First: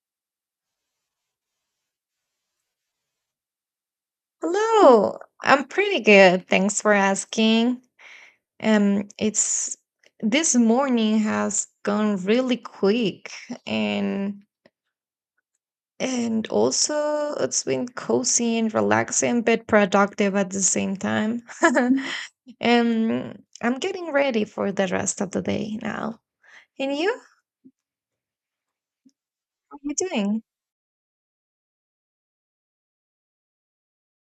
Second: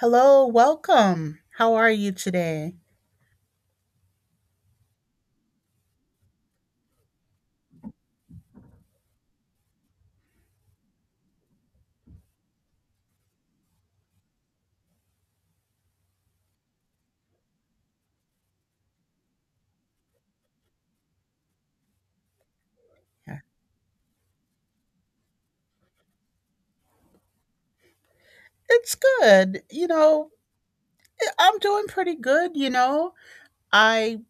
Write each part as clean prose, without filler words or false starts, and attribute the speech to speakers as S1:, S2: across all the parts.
S1: Hello, welcome. How are you today?
S2: Hello, I'm pretty good. Thanks for asking. It's This morning has gone really quick, and and also it's been cozy and relaxing but productive at the same time. Um,
S1: Yeah.
S2: I'm getting ready for the rest of the day now. And you?
S1: It's good.
S2: How are
S1: You
S2: you
S1: know,
S2: doing?
S1: I'm doing pretty good, you know. I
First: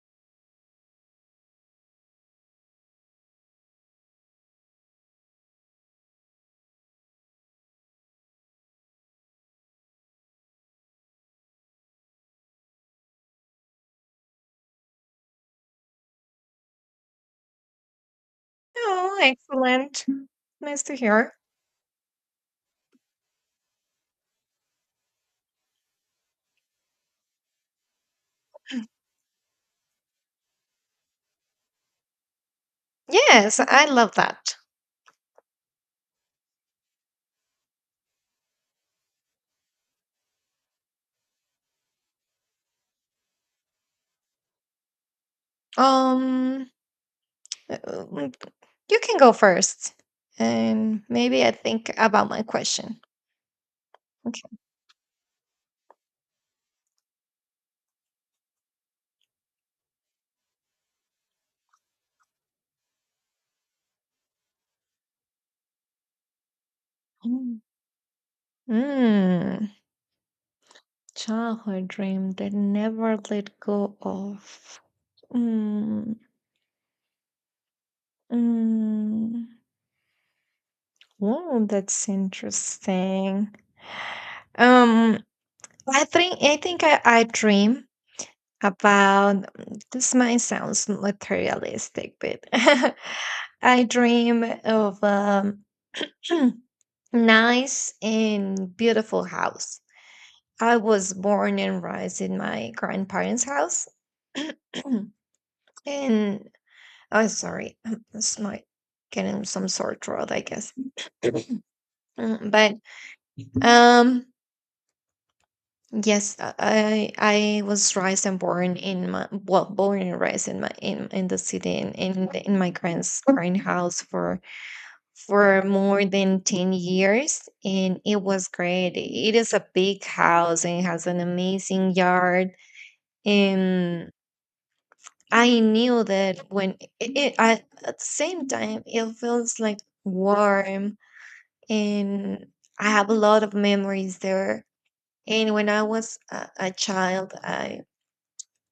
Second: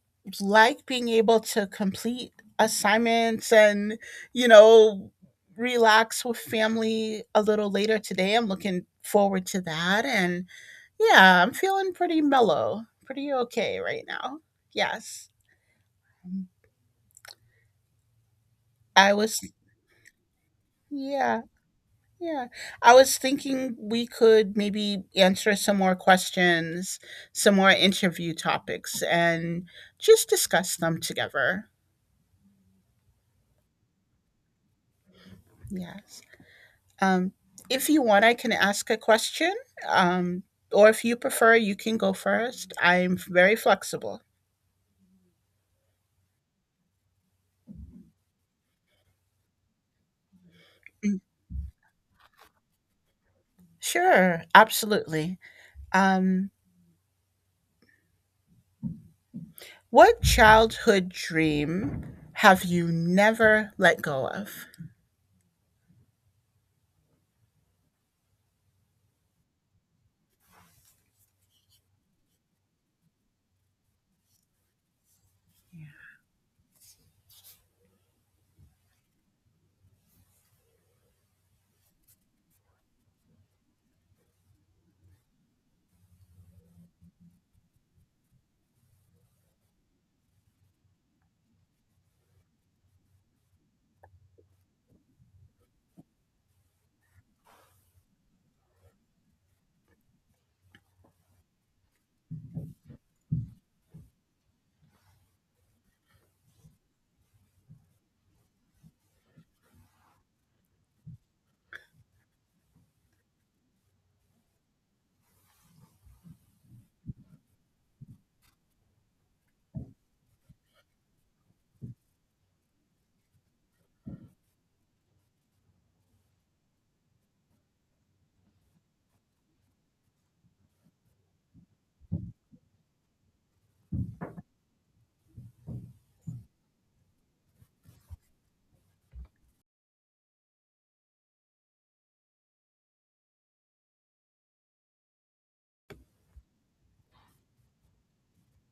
S1: like being able to complete assignments and, you know, relax with family a little later today. I'm looking forward to that and yeah, I'm feeling pretty mellow, pretty okay right now. Yes. I
S2: Oh,
S1: was
S2: excellent. Nice to hear.
S1: yeah. Yeah. I was thinking we could maybe answer some more questions, some more interview topics, and just discuss them together.
S2: Yes, I love that.
S1: Yes. Um, if you want, I can ask a question. Um, or if you prefer, you can go first. I'm very flexible.
S2: Um, Uh, mm, You can go first, and
S1: Mm.
S2: maybe I think about my question.
S1: Sure.
S2: Okay.
S1: Absolutely. Um, what childhood dream have you never let go of?
S2: Mm. Mm, Childhood dream that never let go of. Mm. Mm. Oh, that's interesting. Um, I dream about, this might sounds materialistic, but I dream of nice and beautiful house. I was born and raised in my grandparents' house. and Oh, sorry, it's my, getting some sore throat, I guess. But um yes, I was raised and born in my, well, born and raised in the city in in my grand house for more than 10 years, and it was great. It is a big house and has an amazing yard, and I knew that when it I, at the same time it feels like warm, and I have a lot of memories there. And when I was a child,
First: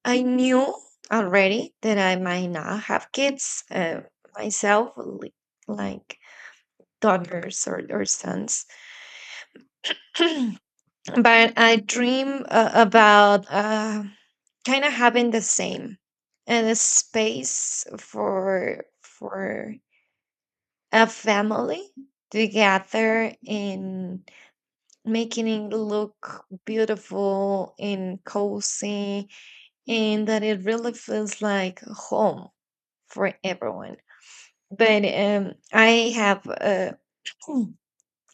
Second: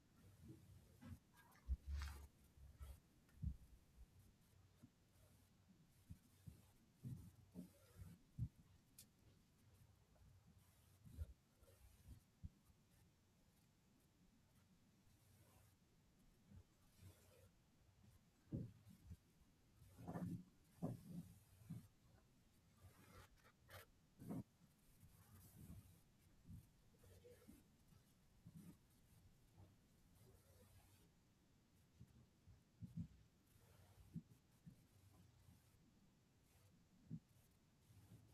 S2: I knew already that I might not have kids myself, like daughters or sons, but I dream about kind of having the same, and a space for a family to gather and making it look beautiful and cozy, and that it really feels like home for everyone. But I have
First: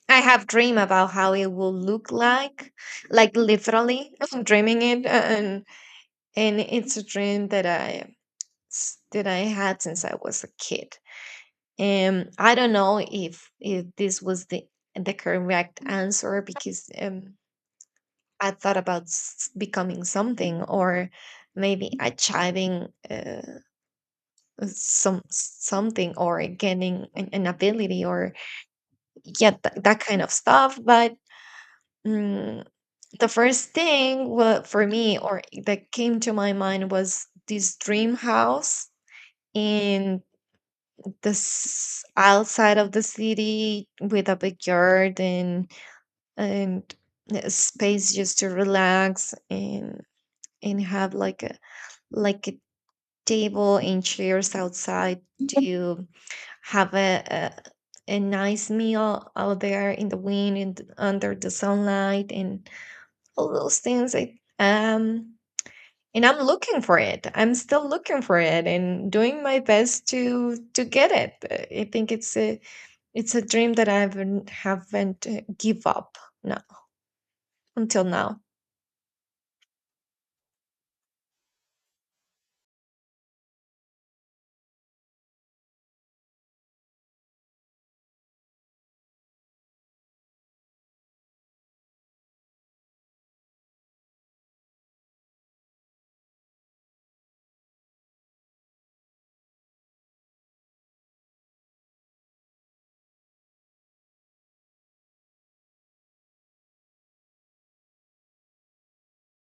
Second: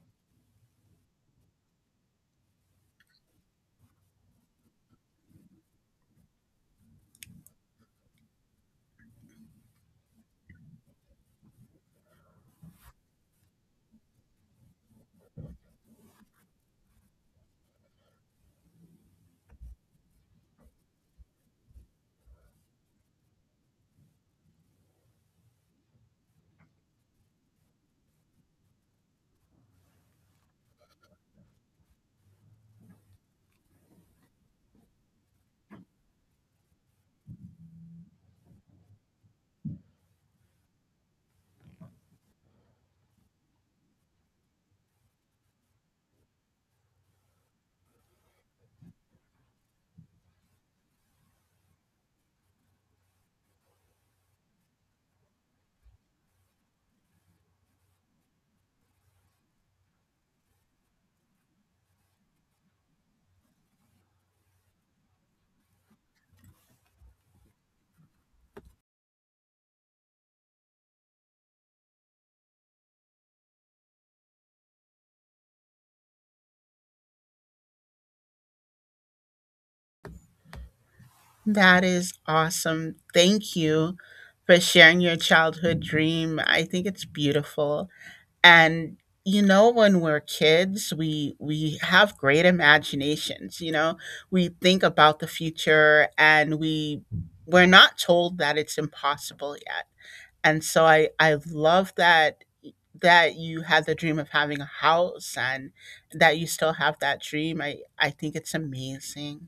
S2: I have dream about how it will look like literally I'm dreaming it, and it's a dream that I had since I was a kid. And I don't know if this was the correct answer, because I thought about becoming something, or maybe achieving some something, or gaining an ability, or yeah, that kind of stuff. But mm, the first thing for me, or that came to my mind, was this dream house in, this outside of the city, with a big garden, and a space just to relax, and have like a table and chairs outside, to have a nice meal out there in the wind and under the sunlight and all those things. And I'm looking for it. I'm still looking for it and doing my best to get it. I think it's a dream that I haven't give up, no, until now.
S1: That is awesome. Thank you for sharing your childhood dream. I think it's beautiful. And you know, when we're kids, we have great imaginations, you know. We think about the future and we're not told that it's impossible yet. And so I love that that you had the dream of having a house and that you still have that dream. I think it's amazing.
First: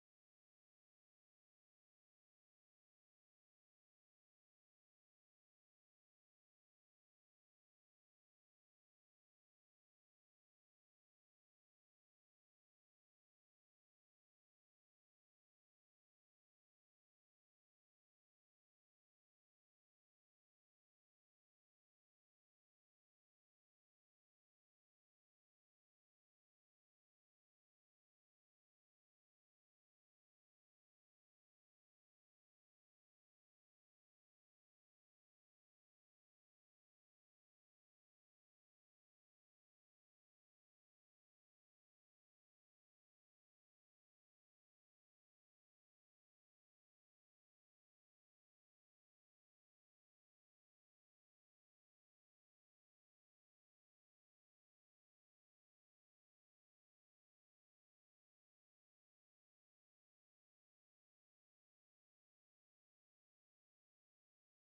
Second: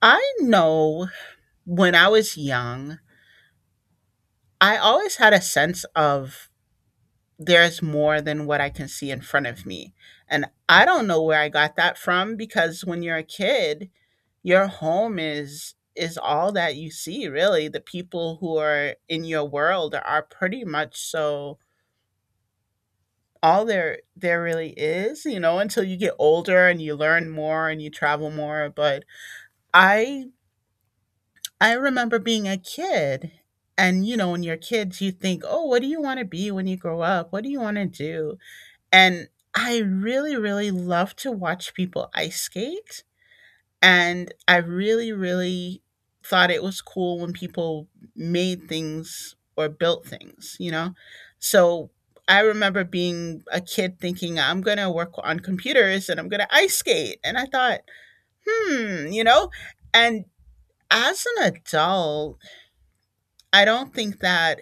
S1: I know when I was young, I always had a sense of there's more than what I can see in front of me. And I don't know where I got that from, because when you're a kid, your home is all that you see really. The people who are in your world are pretty much so all there really is, you know, until you get older and you learn more and you travel more. But I I remember being a kid, and you know, when you're kids, you think, oh, what do you want to be when you grow up? What do you want to do? And I really, really love to watch people ice skate. And I really, really thought it was cool when people made things or built things, you know? So I remember being a kid thinking, I'm going to work on computers and I'm going to ice skate. And I thought, hmm, you know? And as an adult, I don't think that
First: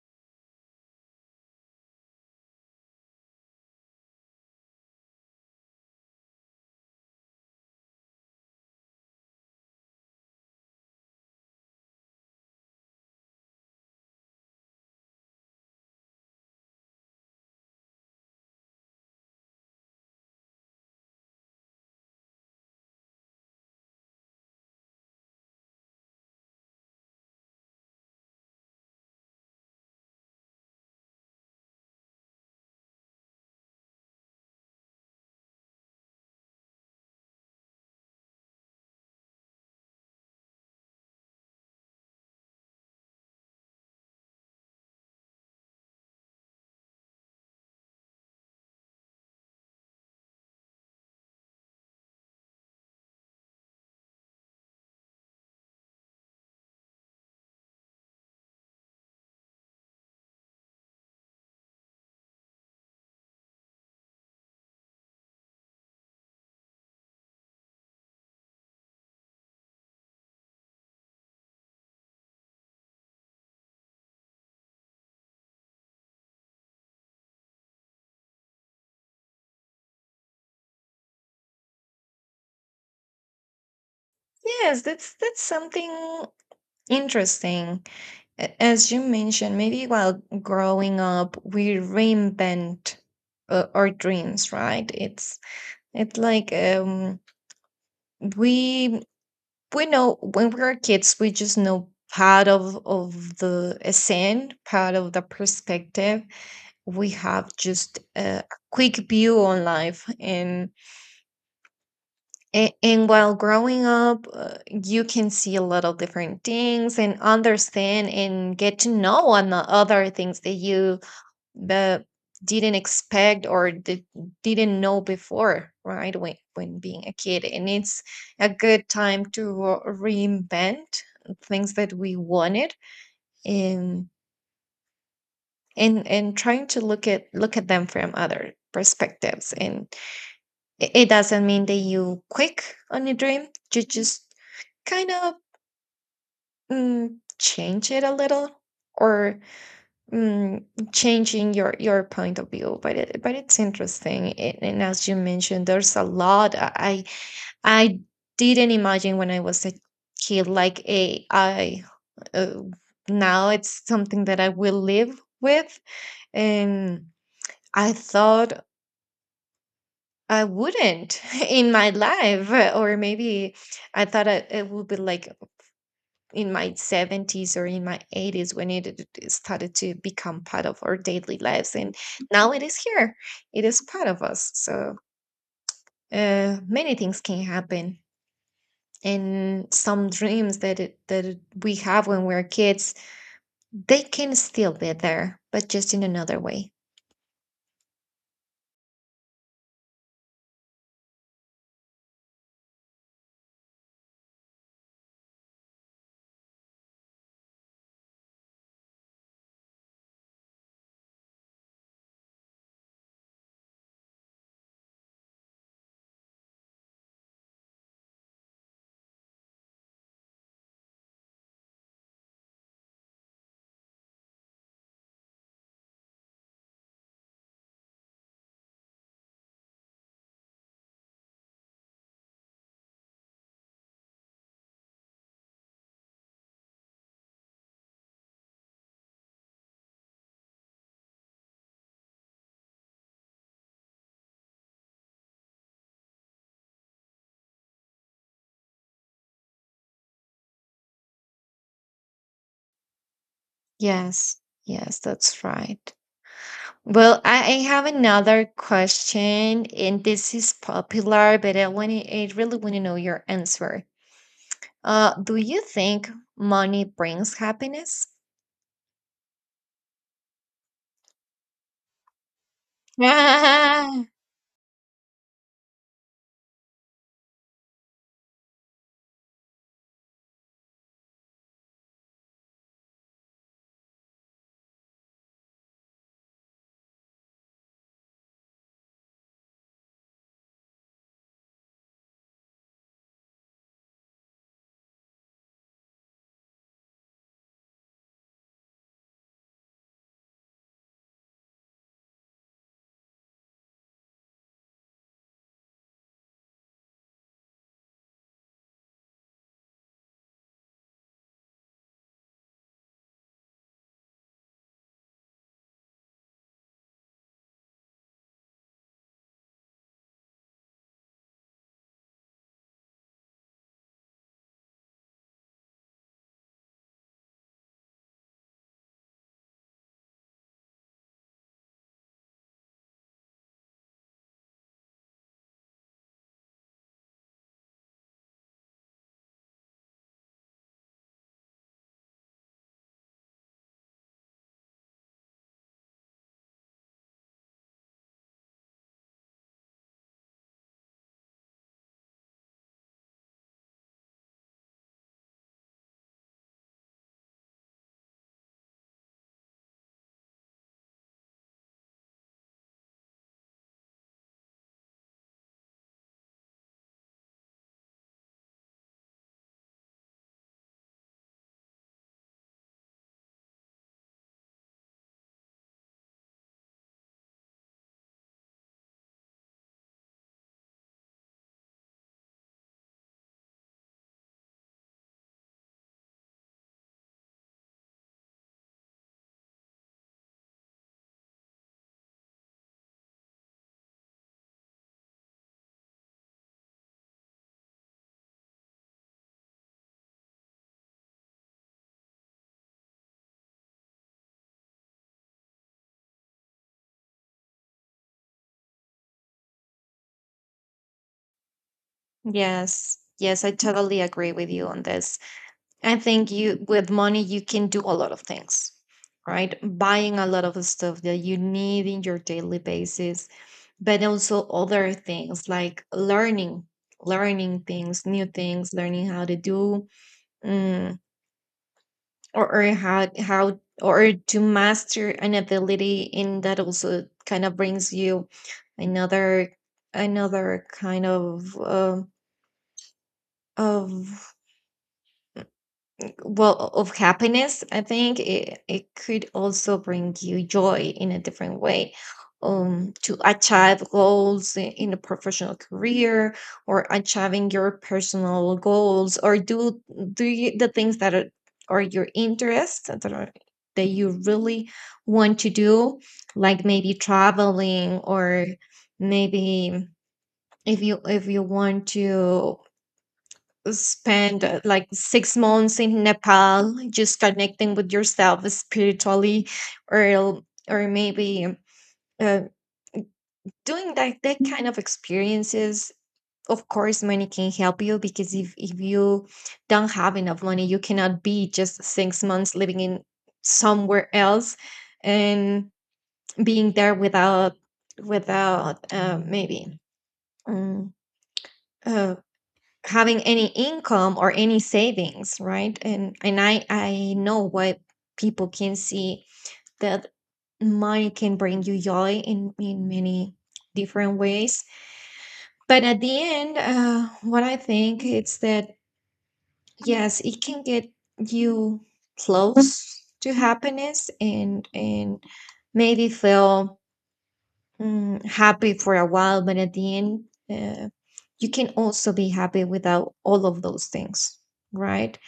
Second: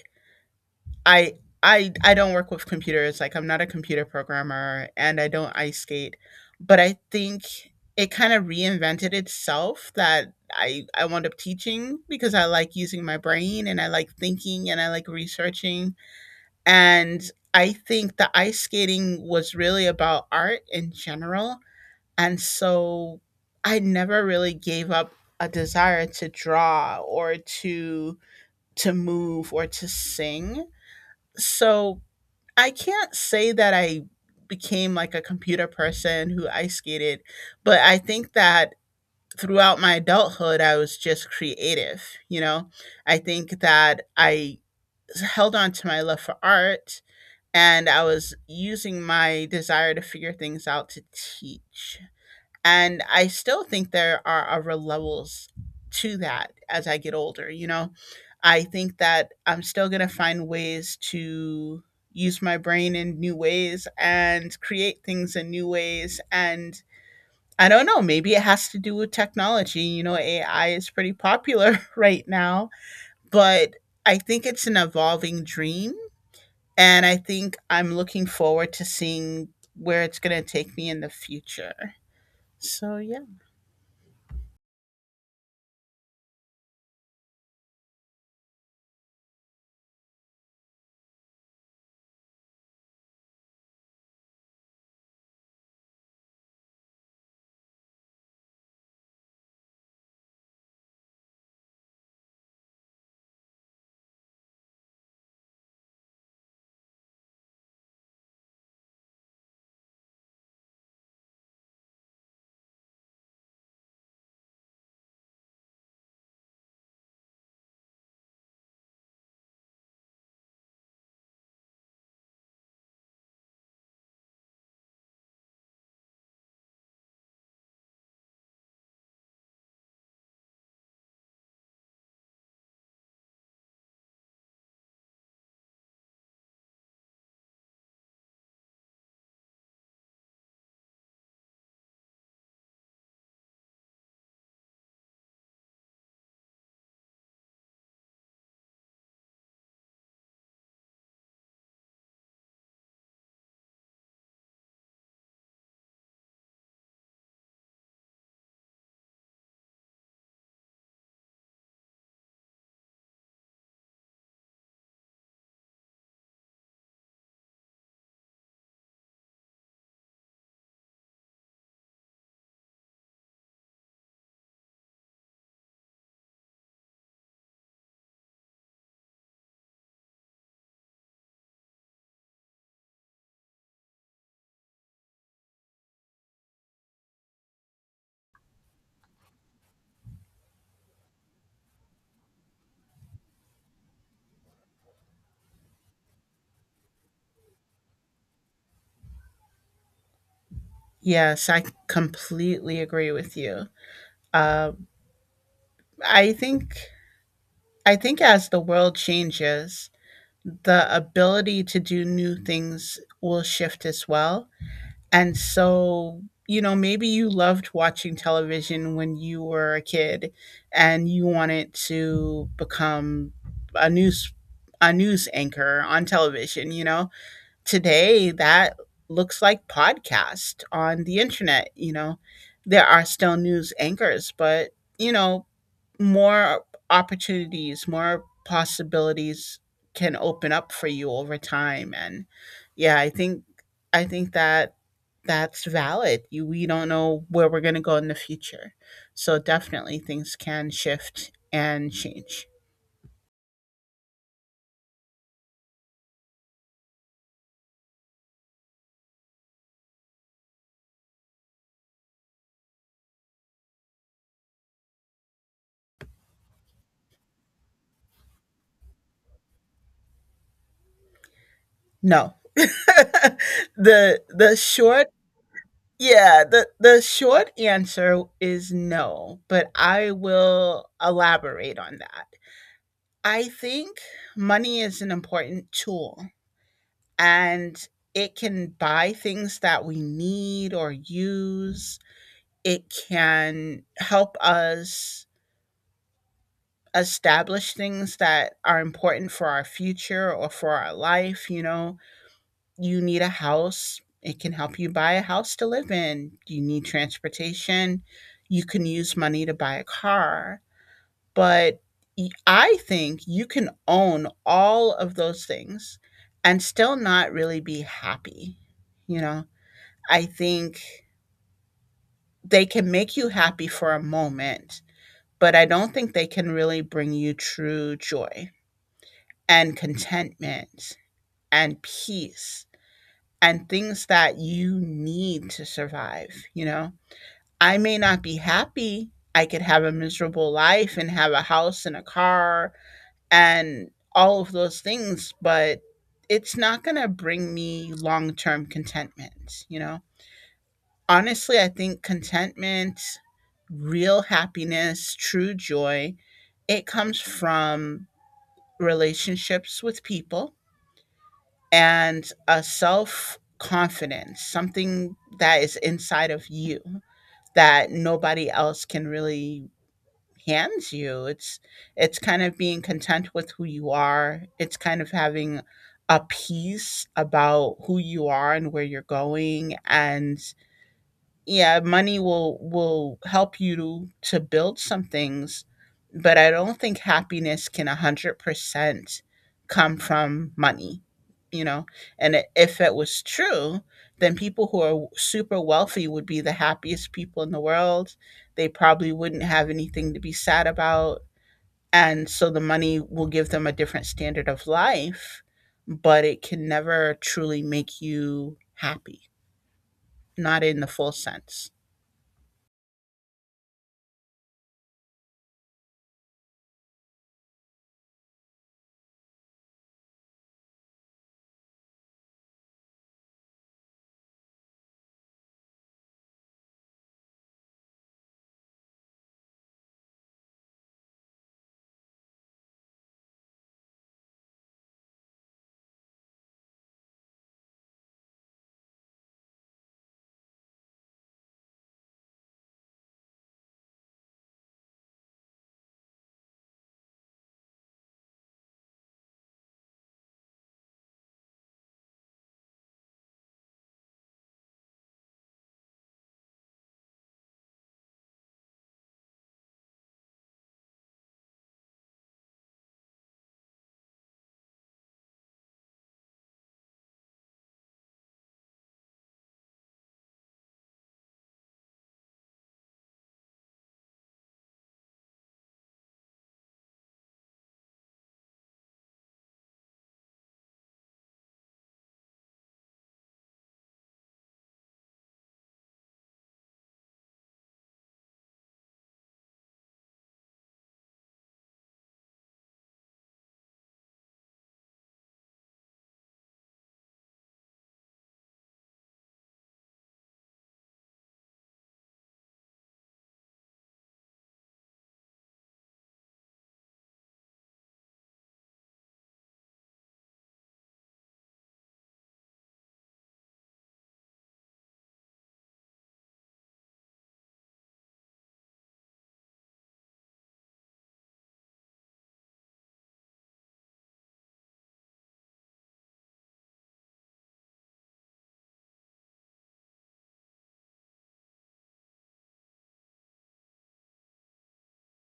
S1: I I don't work with computers. Like I'm not a computer programmer and I don't ice skate, but I think it kind of reinvented itself that I wound up teaching because I like using my brain and I like thinking and I like researching, and I think the ice skating was really about art in general. And so I never really gave up a desire to draw or to to move or to sing. So I can't say that I became like a computer person who ice skated, but I think that throughout my adulthood, I was just creative. You know, I think that I held on to my love for art and I was using my desire to figure things out to teach. And I still think there are other levels to that as I get older, you know? I think that I'm still going to find ways to use my brain in new ways and create things in new ways. And I don't know, maybe it has to do with technology. You know, AI is pretty popular right now, but I think it's an evolving dream. And I think I'm looking forward to seeing where it's going to take me in the future. So, yeah.
S2: Yes, that's something interesting. As you mentioned, maybe while growing up, we reinvent our dreams, right? It's like we we know, when we are kids we just know part of the scene, part of the perspective, we have just a quick view on life. And and while growing up you can see a lot of different things and understand and get to know on the other things that you that didn't expect, or did, didn't know before, right, when being a kid. And it's a good time to reinvent things that we wanted, and and trying to look at them from other perspectives. And it doesn't mean that you quick on a dream, you just kind of change it a little, or mm, changing your point of view. But it, but it's interesting, it, and as you mentioned, there's a lot I didn't imagine when I was a kid, like AI, uh, now it's something that I will live with. And I thought I wouldn't in my life, or maybe I thought it, it would be like in my 70s or in my 80s when it started to become part of our daily lives. And now it is here, it is part of us. So many things can happen, and some dreams that it, that we have when we're kids, they can still be there, but just in another way.
S1: Yes, I completely agree with you. Uh, I think as the world changes, the ability to do new things will shift as well. And so, you know, maybe you loved watching television when you were a kid, and you wanted to become a news a news anchor on television. You know, today that looks like podcast on the internet. You know, there are still news anchors, but you know, more opportunities, more possibilities can open up for you over time. And yeah, I think that that's valid. You, we don't know where we're going to go in the future, so definitely things can shift and change.
S2: Yes, yes, that's right. Well, I have another question, and this is popular, but I really want to know your answer. Do you think money brings happiness?
S1: No.
S2: Ah,
S1: The short Yeah, the short answer is no, but I will elaborate on that. I think money is an important tool, and it can buy things that we need or use. It can help us establish things that are important for our future or for our life. You know, you need a house, it can help you buy a house to live in. You need transportation, you can use money to buy a car. But I think you can own all of those things and still not really be happy. You know, I think they can make you happy for a moment, but I don't think they can really bring you true joy and contentment and peace and things that you need to survive, you know? I may not be happy. I could have a miserable life and have a house and a car and all of those things, but it's not going to bring me long term contentment, you know? Honestly, I think contentment, real happiness, true joy, it comes from relationships with people and a self confidence, something that is inside of you that nobody else can really hands you. It's kind of being content with who you are. It's kind of having a peace about who you are and where you're going. And yeah, money will help you to build some things, but I don't think happiness can 100% come from money, you know. And if it was true, then people who are super wealthy would be the happiest people in the world. They probably wouldn't have anything to be sad about, and so the money will give them a different standard of life, but it can never truly make you happy, not in the full sense.
S2: yes. Yes, I totally agree with you on this. I think, you with money you can do a lot of things, right? Buying a lot of stuff that you need in your daily basis, but also other things like learning, learning things, new things, learning how to do, mm, or how or to master an ability. And that also kind of brings you another another kind of, of well, of happiness, I think. It could also bring you joy in a different way, to achieve goals, in a professional career, or achieving your personal goals, or do do you, the things that are your interests, that are that you really want to do, like maybe traveling, or maybe if you want to spend like 6 months in Nepal just connecting with yourself spiritually or or maybe uh, doing that that kind of experiences. Of course money can help you, because if you don't have enough money you cannot be just 6 months living in somewhere else and being there without without maybe um, uh, having any income or any savings, right? And I know what people can see, that money can bring you joy in many different ways. But at the end, what I think it's that, yes, it can get you close to happiness, and maybe feel happy for a while. But at the end, uh, you can also be happy without all of those things, right?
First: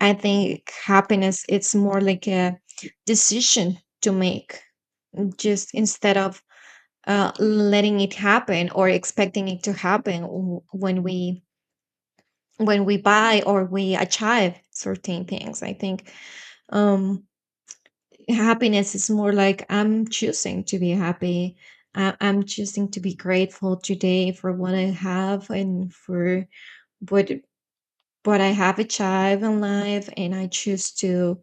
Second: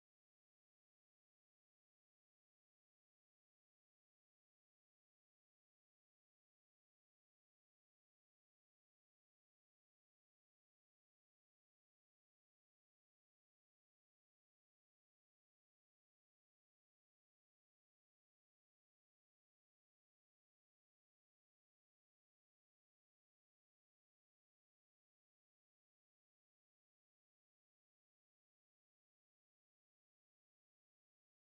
S2: I think happiness it's more like a decision to make, just instead of letting it happen or expecting it to happen when we buy or we achieve certain things. I think um, happiness is more like, I'm choosing to be happy. I'm choosing to be grateful today for what I have, and for what what I have achieved in life, and I choose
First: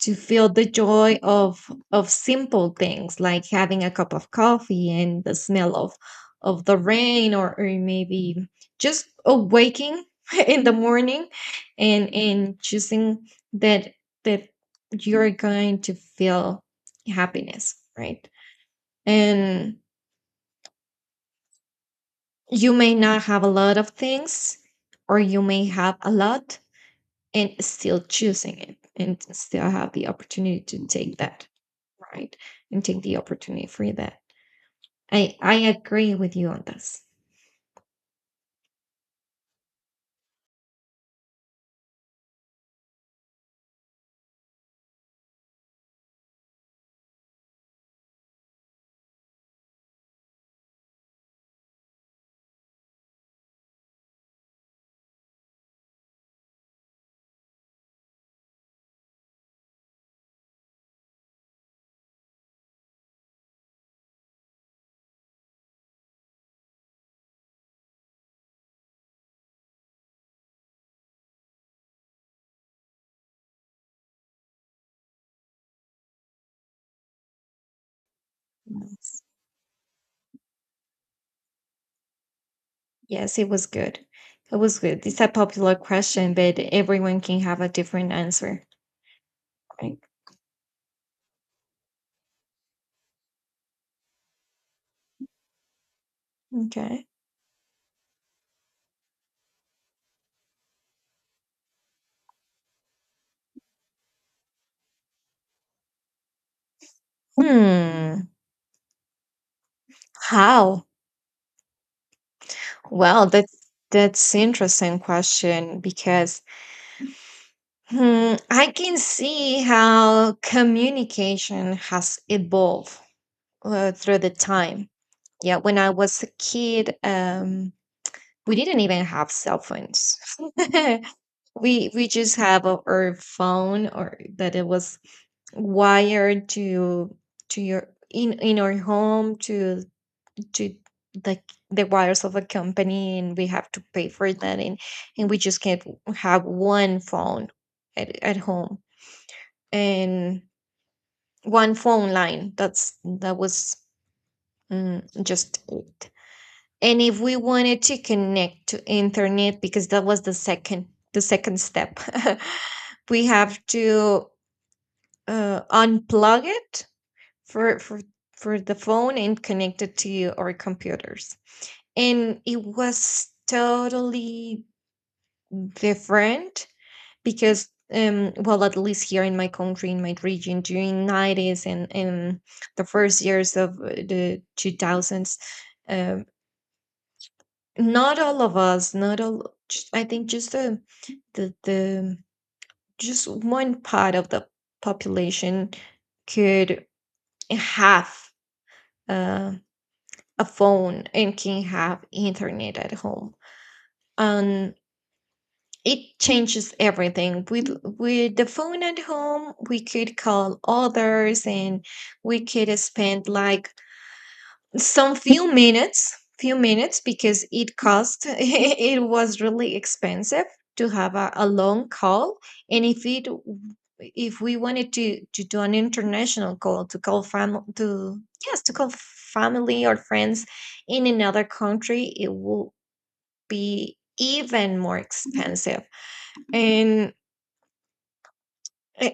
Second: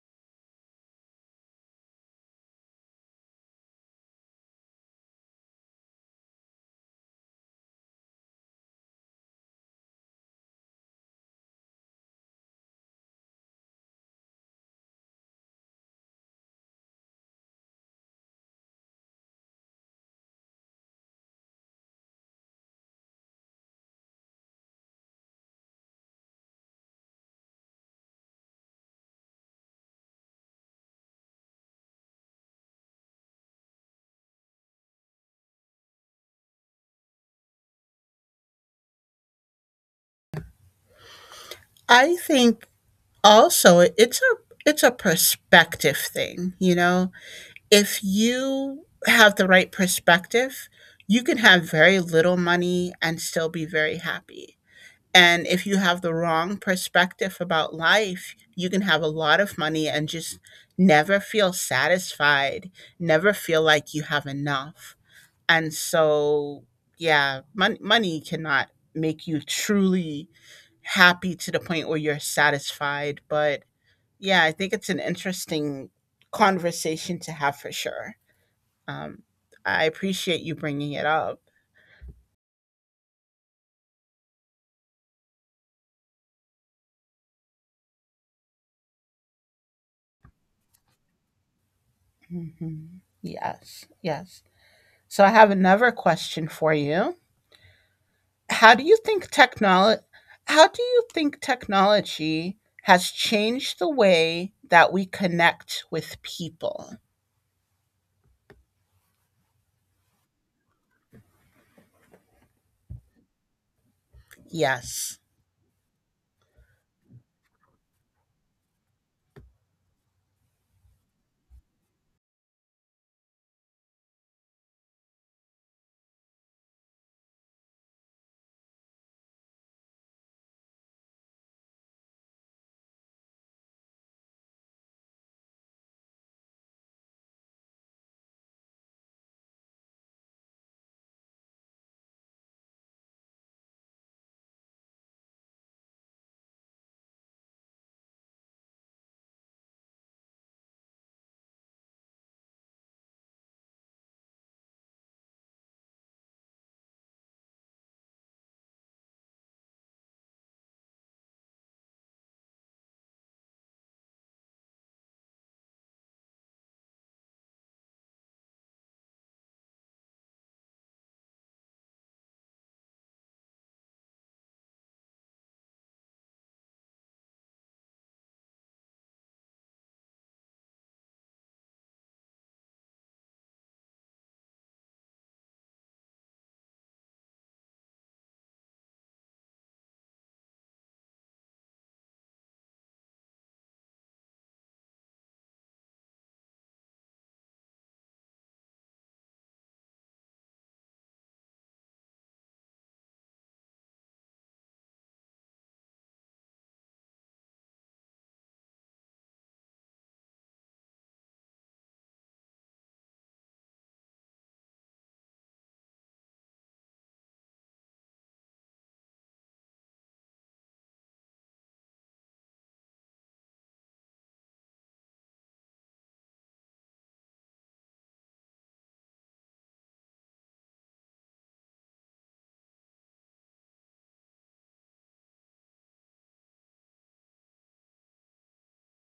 S2: to feel the joy of simple things, like having a cup of coffee and the smell of the rain, or maybe just awaking in the morning, and choosing that that you're going to feel happiness, right? And you may not have a lot of things, or you may have a lot, and still choosing it, and still have the opportunity to take that, right? And take the opportunity for that. I agree with you on this.
S1: I think also it's a perspective thing, you know. If you have the right perspective, you can have very little money and still be very happy. And if you have the wrong perspective about life, you can have a lot of money and just never feel satisfied, never feel like you have enough. And so, yeah, money cannot make you truly happy to the point where you're satisfied. But yeah, I think it's an interesting conversation to have for sure.
S2: Yes.
S1: Um, I appreciate you bringing it up.
S2: Yes, it was good. It was good. It's a popular question, but everyone can have a different answer. Right?
S1: Mhm. Yes, yes. So I have another question for
S2: Okay.
S1: you. How do you think technology? How do you think technology has changed the way that we connect with people?
S2: Hmm. How? Well, that's interesting
S1: Yes.
S2: question, because, hmm, I can see how communication has evolved through the time. Yeah, when I was a kid, we didn't even have cell phones. We just have our phone, or that it was wired to your, in our home, to the the wires of a company, and we have to pay for that. And we just can't have one phone at home, and one phone line, that's that was just it. And if we wanted to connect to internet, because that was the second step, we have to unplug it for for for the phone and connect it to our computers. And it was totally different, because well, at least here in my country, in my region, during 90s and the first years of the 2000s, uh, not all of us, not all, just, I think just the just one part of the population could have uh, a phone and can have internet at home. And it changes everything. With the phone at home, we could call others, and we could spend like some few minutes, because it cost it was really expensive to have a long call. And if it if we wanted to do an international call, to call family to, yes, to call family or friends in another country, it will be even more expensive. and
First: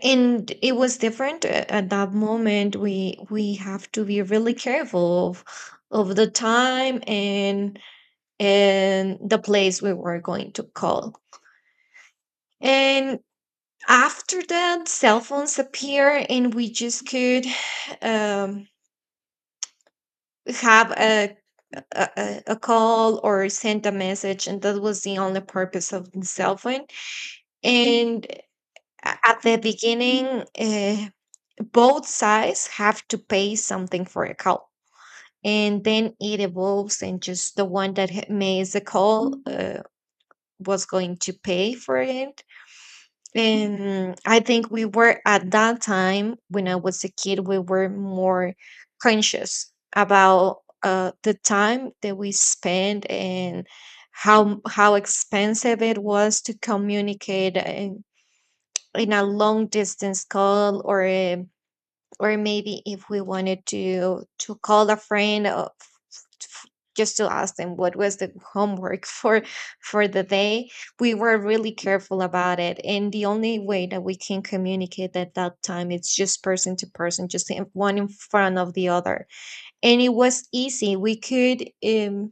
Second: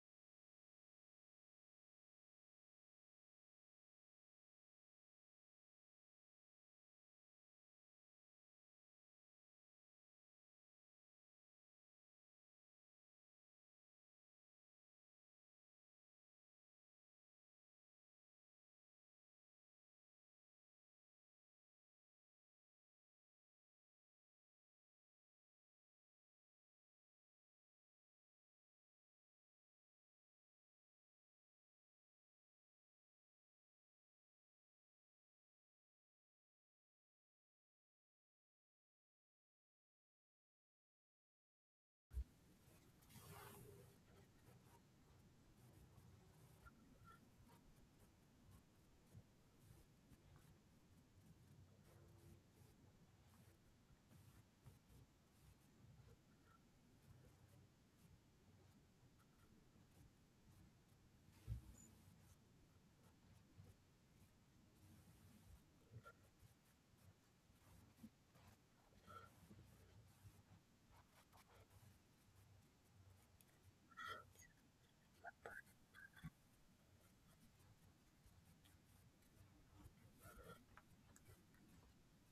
S2: and it was different, at that moment we have to be really careful of the time, and the place we were going to call. And after that, cell phones appear, and we just could um, have a a call, or send a message, and that was the only purpose of the cell phone. And at the beginning, both sides have to pay something for a call, and then it evolves, and just the one that makes the call was going to pay for it. And I think we were at that time when I was a kid, we were more conscious about the time that we spent and how expensive it was to communicate in a long distance call, or a, or maybe if we wanted to call a friend, f- just to ask them what was the homework for the day. We were really careful about it, and the only way that we can communicate at that time it's just person to person, just one in front of the other. And it was easy, we could um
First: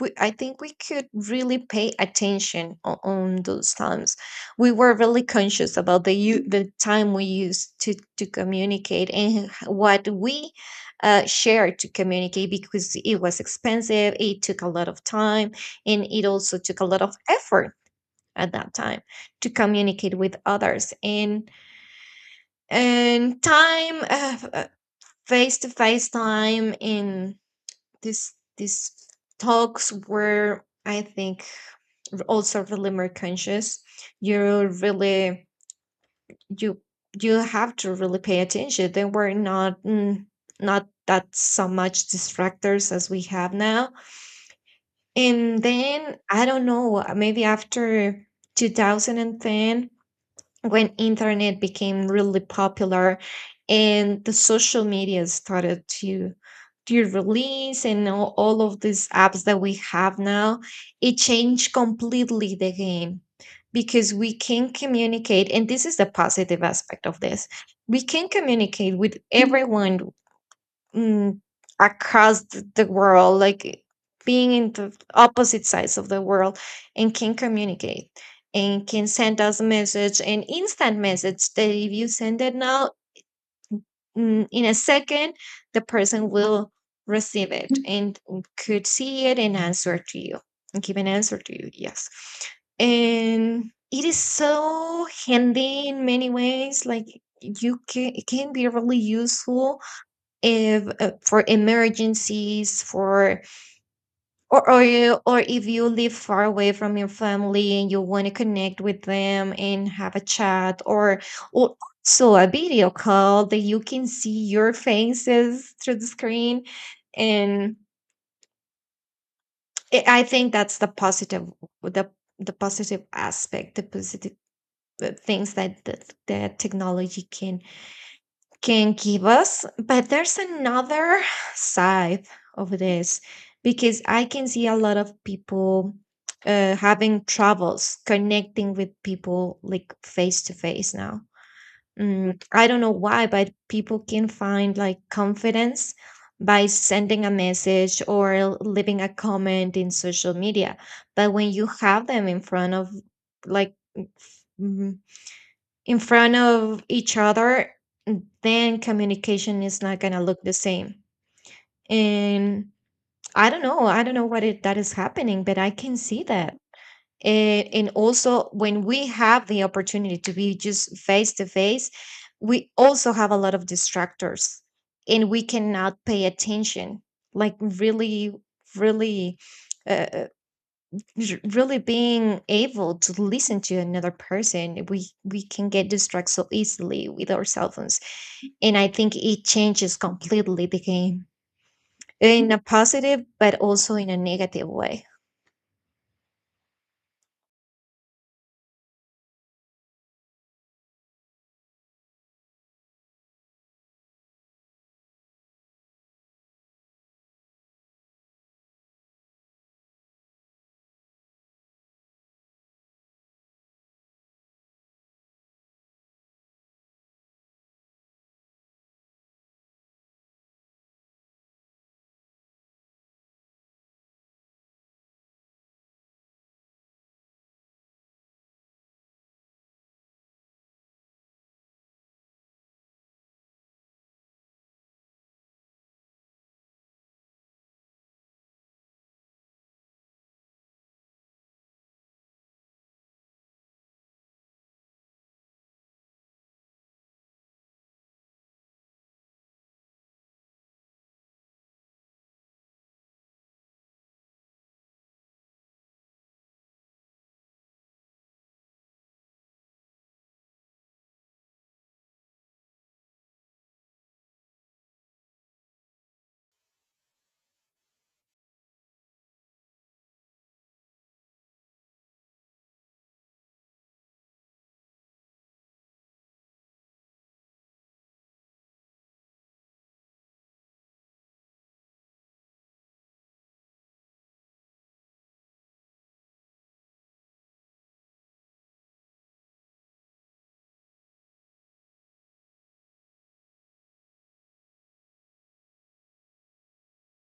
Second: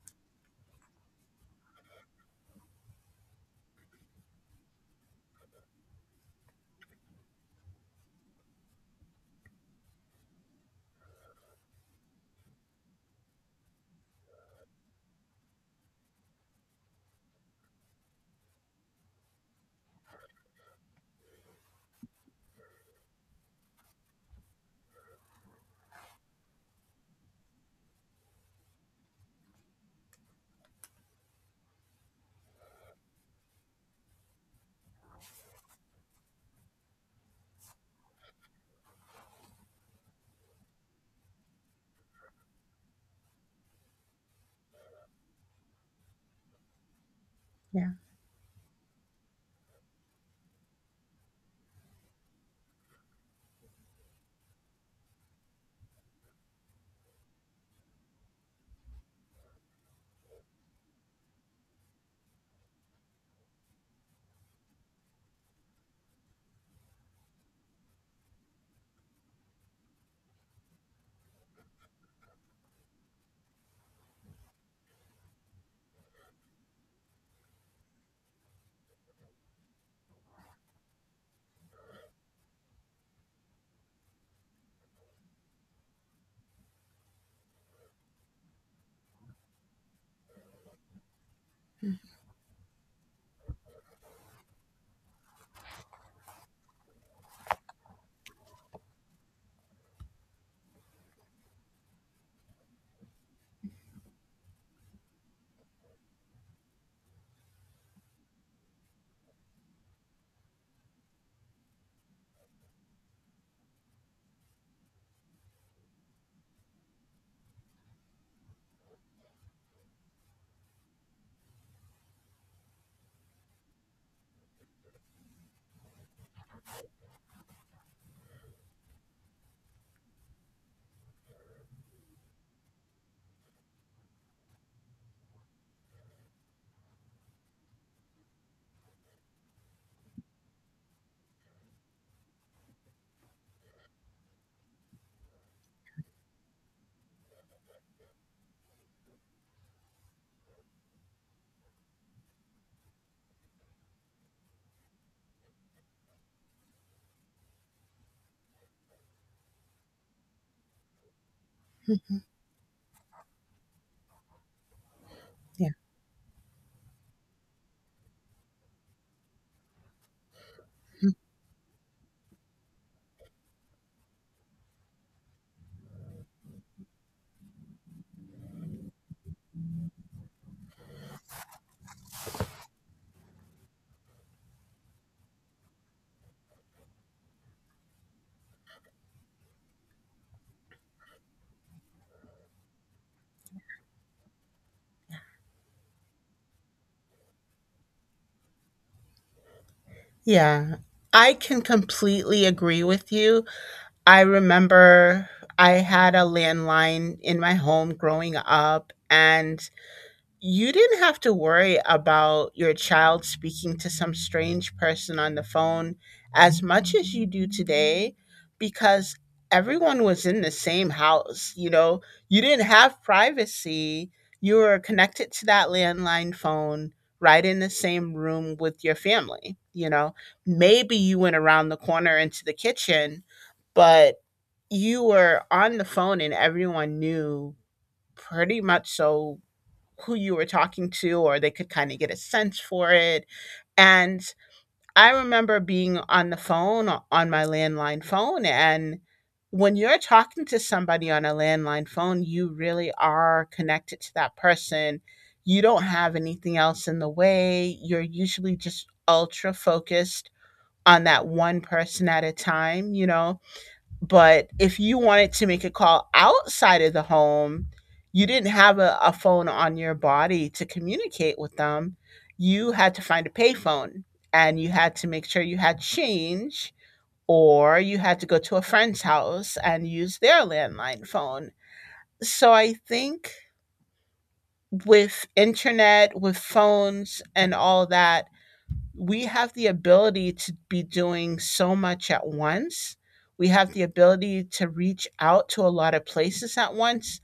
S2: we, I think we could really pay attention on those times. We were really conscious about the time we used to communicate and what we shared to communicate because it was expensive. It took a lot of time, and it also took a lot of effort at that time to communicate with others. And time face to face time in this talks were, I think, also really more conscious. You really, you you have to really pay attention. They were not not that so much distractors as we have now. And then I don't know, maybe
S1: Yeah.
S2: after 2010, when internet became really popular, and the social media started to release, and all of these apps that we have now, it changed completely the game. Because we can communicate, and this is the positive aspect of this, we can communicate with everyone, mm, across the world, like being in the opposite sides of the world, and can communicate and can send us a message, an instant message that if you send it now, in a second, the person will receive it and could see it and answer to you and give an answer to you. Yes. And it is so handy in many ways. Like you can, it can be really useful if, for emergencies, for or you, or if you live far away from your family and you want to connect with them and have a chat, or or also a video call that you can see your faces through the screen. And I think that's the positive, the the positive aspect, the positive things that that technology can give us. But there's another side of this, because I can see a lot of people, having troubles connecting with people like face to face now. I don't know why, but people can find like confidence by sending a message or leaving a comment in social media. But when you have them in front of, like, in front of each other, then communication is not going to look the same.
S1: Mhm.
S2: And I don't know. I don't know what it, that is happening, but I
S1: Yeah.
S2: can see that. And also, when we have the opportunity to be just face to face, we also have a lot of distractors and we cannot pay attention, like really, really. Uh, really being able to listen to another person, we can get distracted so easily with our cell phones. And I think it changes completely the game, in a positive but also in a negative way.
S1: Yeah. I can completely agree with you. I remember I had a landline in my home growing up, and you didn't have to worry about your child speaking to some strange person on the phone as much as you do today, because everyone was in the same house. You know, you didn't have privacy. You were connected to that landline phone right in the same room with your family. You know, maybe you went around the corner into the kitchen, but you were on the phone and everyone knew pretty much so who you were talking to, or they could kind of get a sense for it. And I remember being on the phone on my landline phone. And when you're talking to somebody on a landline phone, you really are connected to that person. You don't have anything else in the way, you're usually just ultra focused on that one person at a time, you know. But if you wanted to make a call outside of the home, you didn't have a phone on your body to communicate with them. You had to find a payphone, and you had to make sure you had change, or you had to go to a friend's house and use their landline phone. So I think with internet, with phones and all that, we have the ability to be doing so much at once. We have the ability to reach out to a lot of places at once.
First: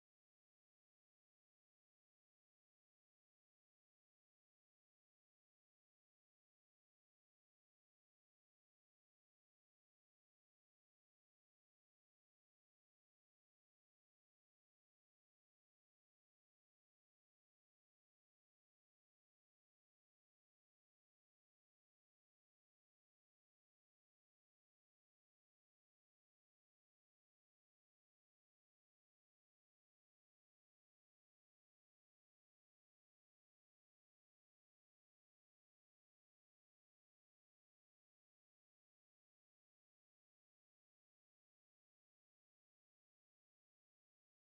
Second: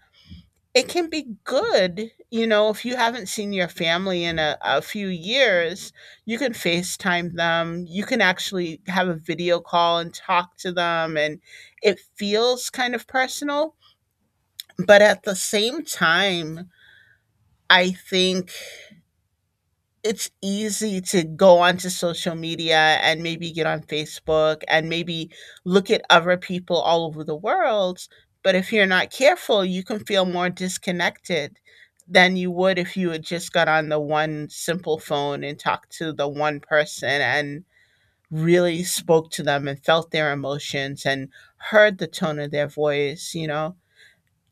S1: It can be good, you know, if you haven't seen your family in a few years, you can FaceTime them. You can actually have a video call and talk to them. And it feels kind of personal. But at the same time, I think it's easy to go onto social media and maybe get on Facebook and maybe look at other people all over the world. But if you're not careful, you can feel more disconnected than you would if you had just got on the one simple phone and talked to the one person and really spoke to them and felt their emotions and heard the tone of their voice. You know,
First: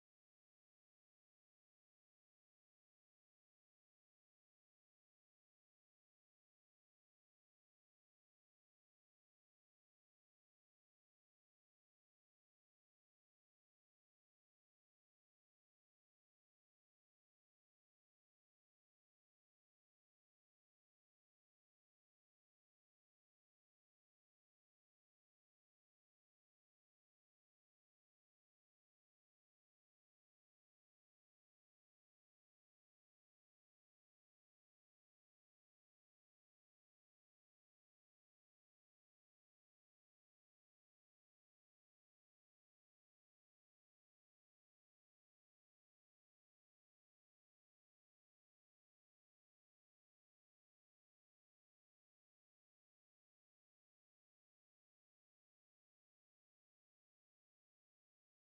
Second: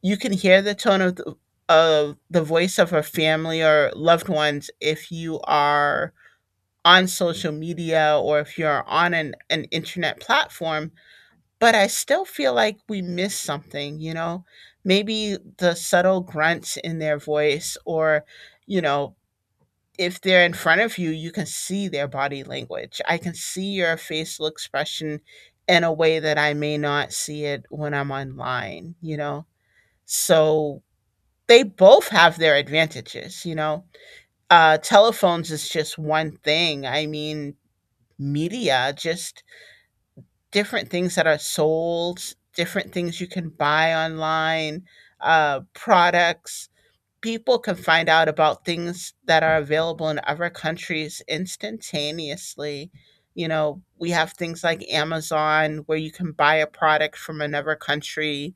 S1: you can hear the tone of of the voice of a family or loved ones if you are on social media, or if you're on an internet platform, but I still feel like we miss something, you know? Maybe the subtle grunts in their voice, or, you know, if they're in front of you, you can see their body language. I can see your facial expression in a way that I may not see it when I'm online, you know? So they both have their advantages, you know? Telephones is just one thing. I mean, media, just different things that are sold, different things you can buy online, products. People can find out about things that are available in other countries instantaneously. You know, we have things like Amazon where you can buy a product from another country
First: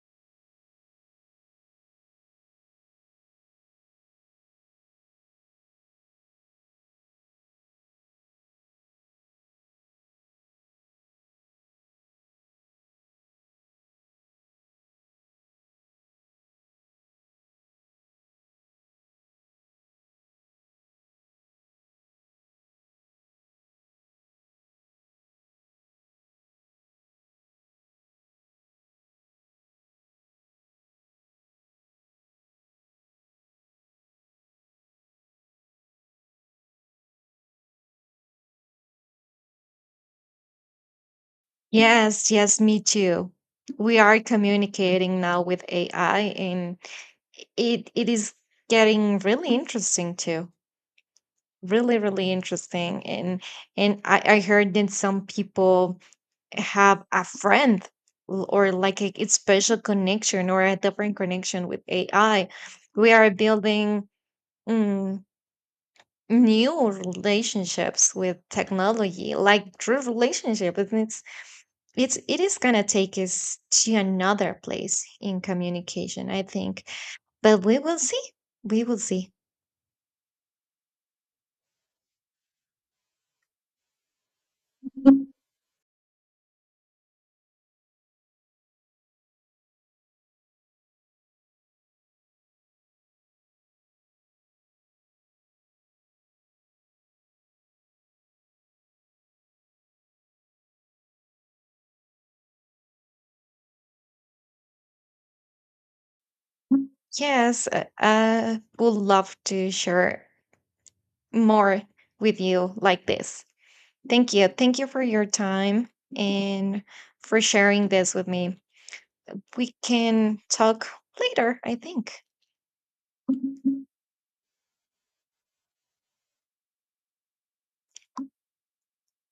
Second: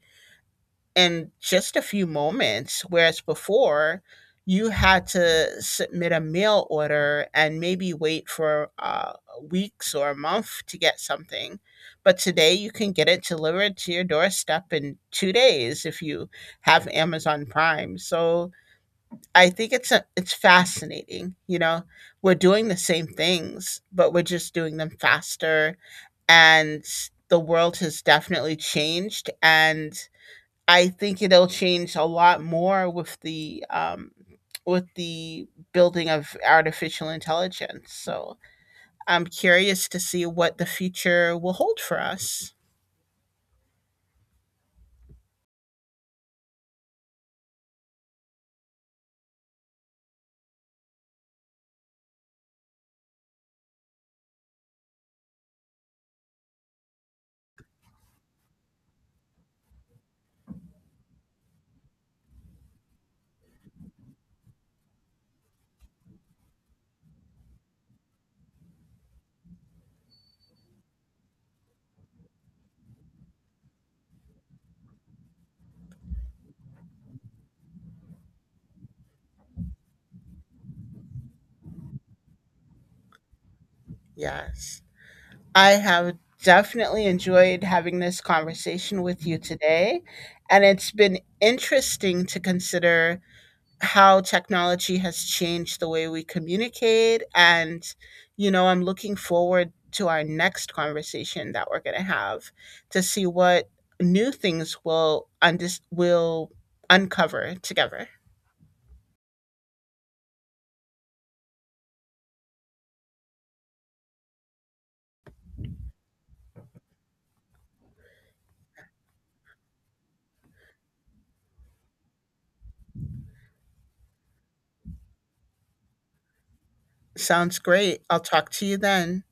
S1: in just a few moments, whereas before you had to submit a mail order and maybe wait for weeks or a month to get something. But today you can get it delivered to your doorstep in 2 days if you have Amazon Prime. So I think it's fascinating. You know, we're doing the same things, but we're just doing them faster, and the world has definitely changed. And I think it'll change a lot more with the building of artificial intelligence. So I'm curious to see what the future will hold for
S2: Yes,
S1: us.
S2: yes, me too. We are communicating now with AI, and it is getting really interesting too, really, really interesting. And I heard that some people have a friend, or like a, it's special connection or a different connection with AI. We are building, mm, new relationships with technology, like true relationship. And it's it is gonna take us to another place in communication, I think. But we will see. We will see.
S1: Yes, I have definitely enjoyed having this conversation with you today, and it's been interesting to consider how technology has changed the way we communicate. And, you know, I'm looking forward to our next conversation that we're going to have to see what new things will uncover
S2: Yes,
S1: together.
S2: I would love to share more with you like this. Thank you. Thank you for your time and for sharing this with me. We can talk later, I think.
S1: Sounds great. I'll talk to you then.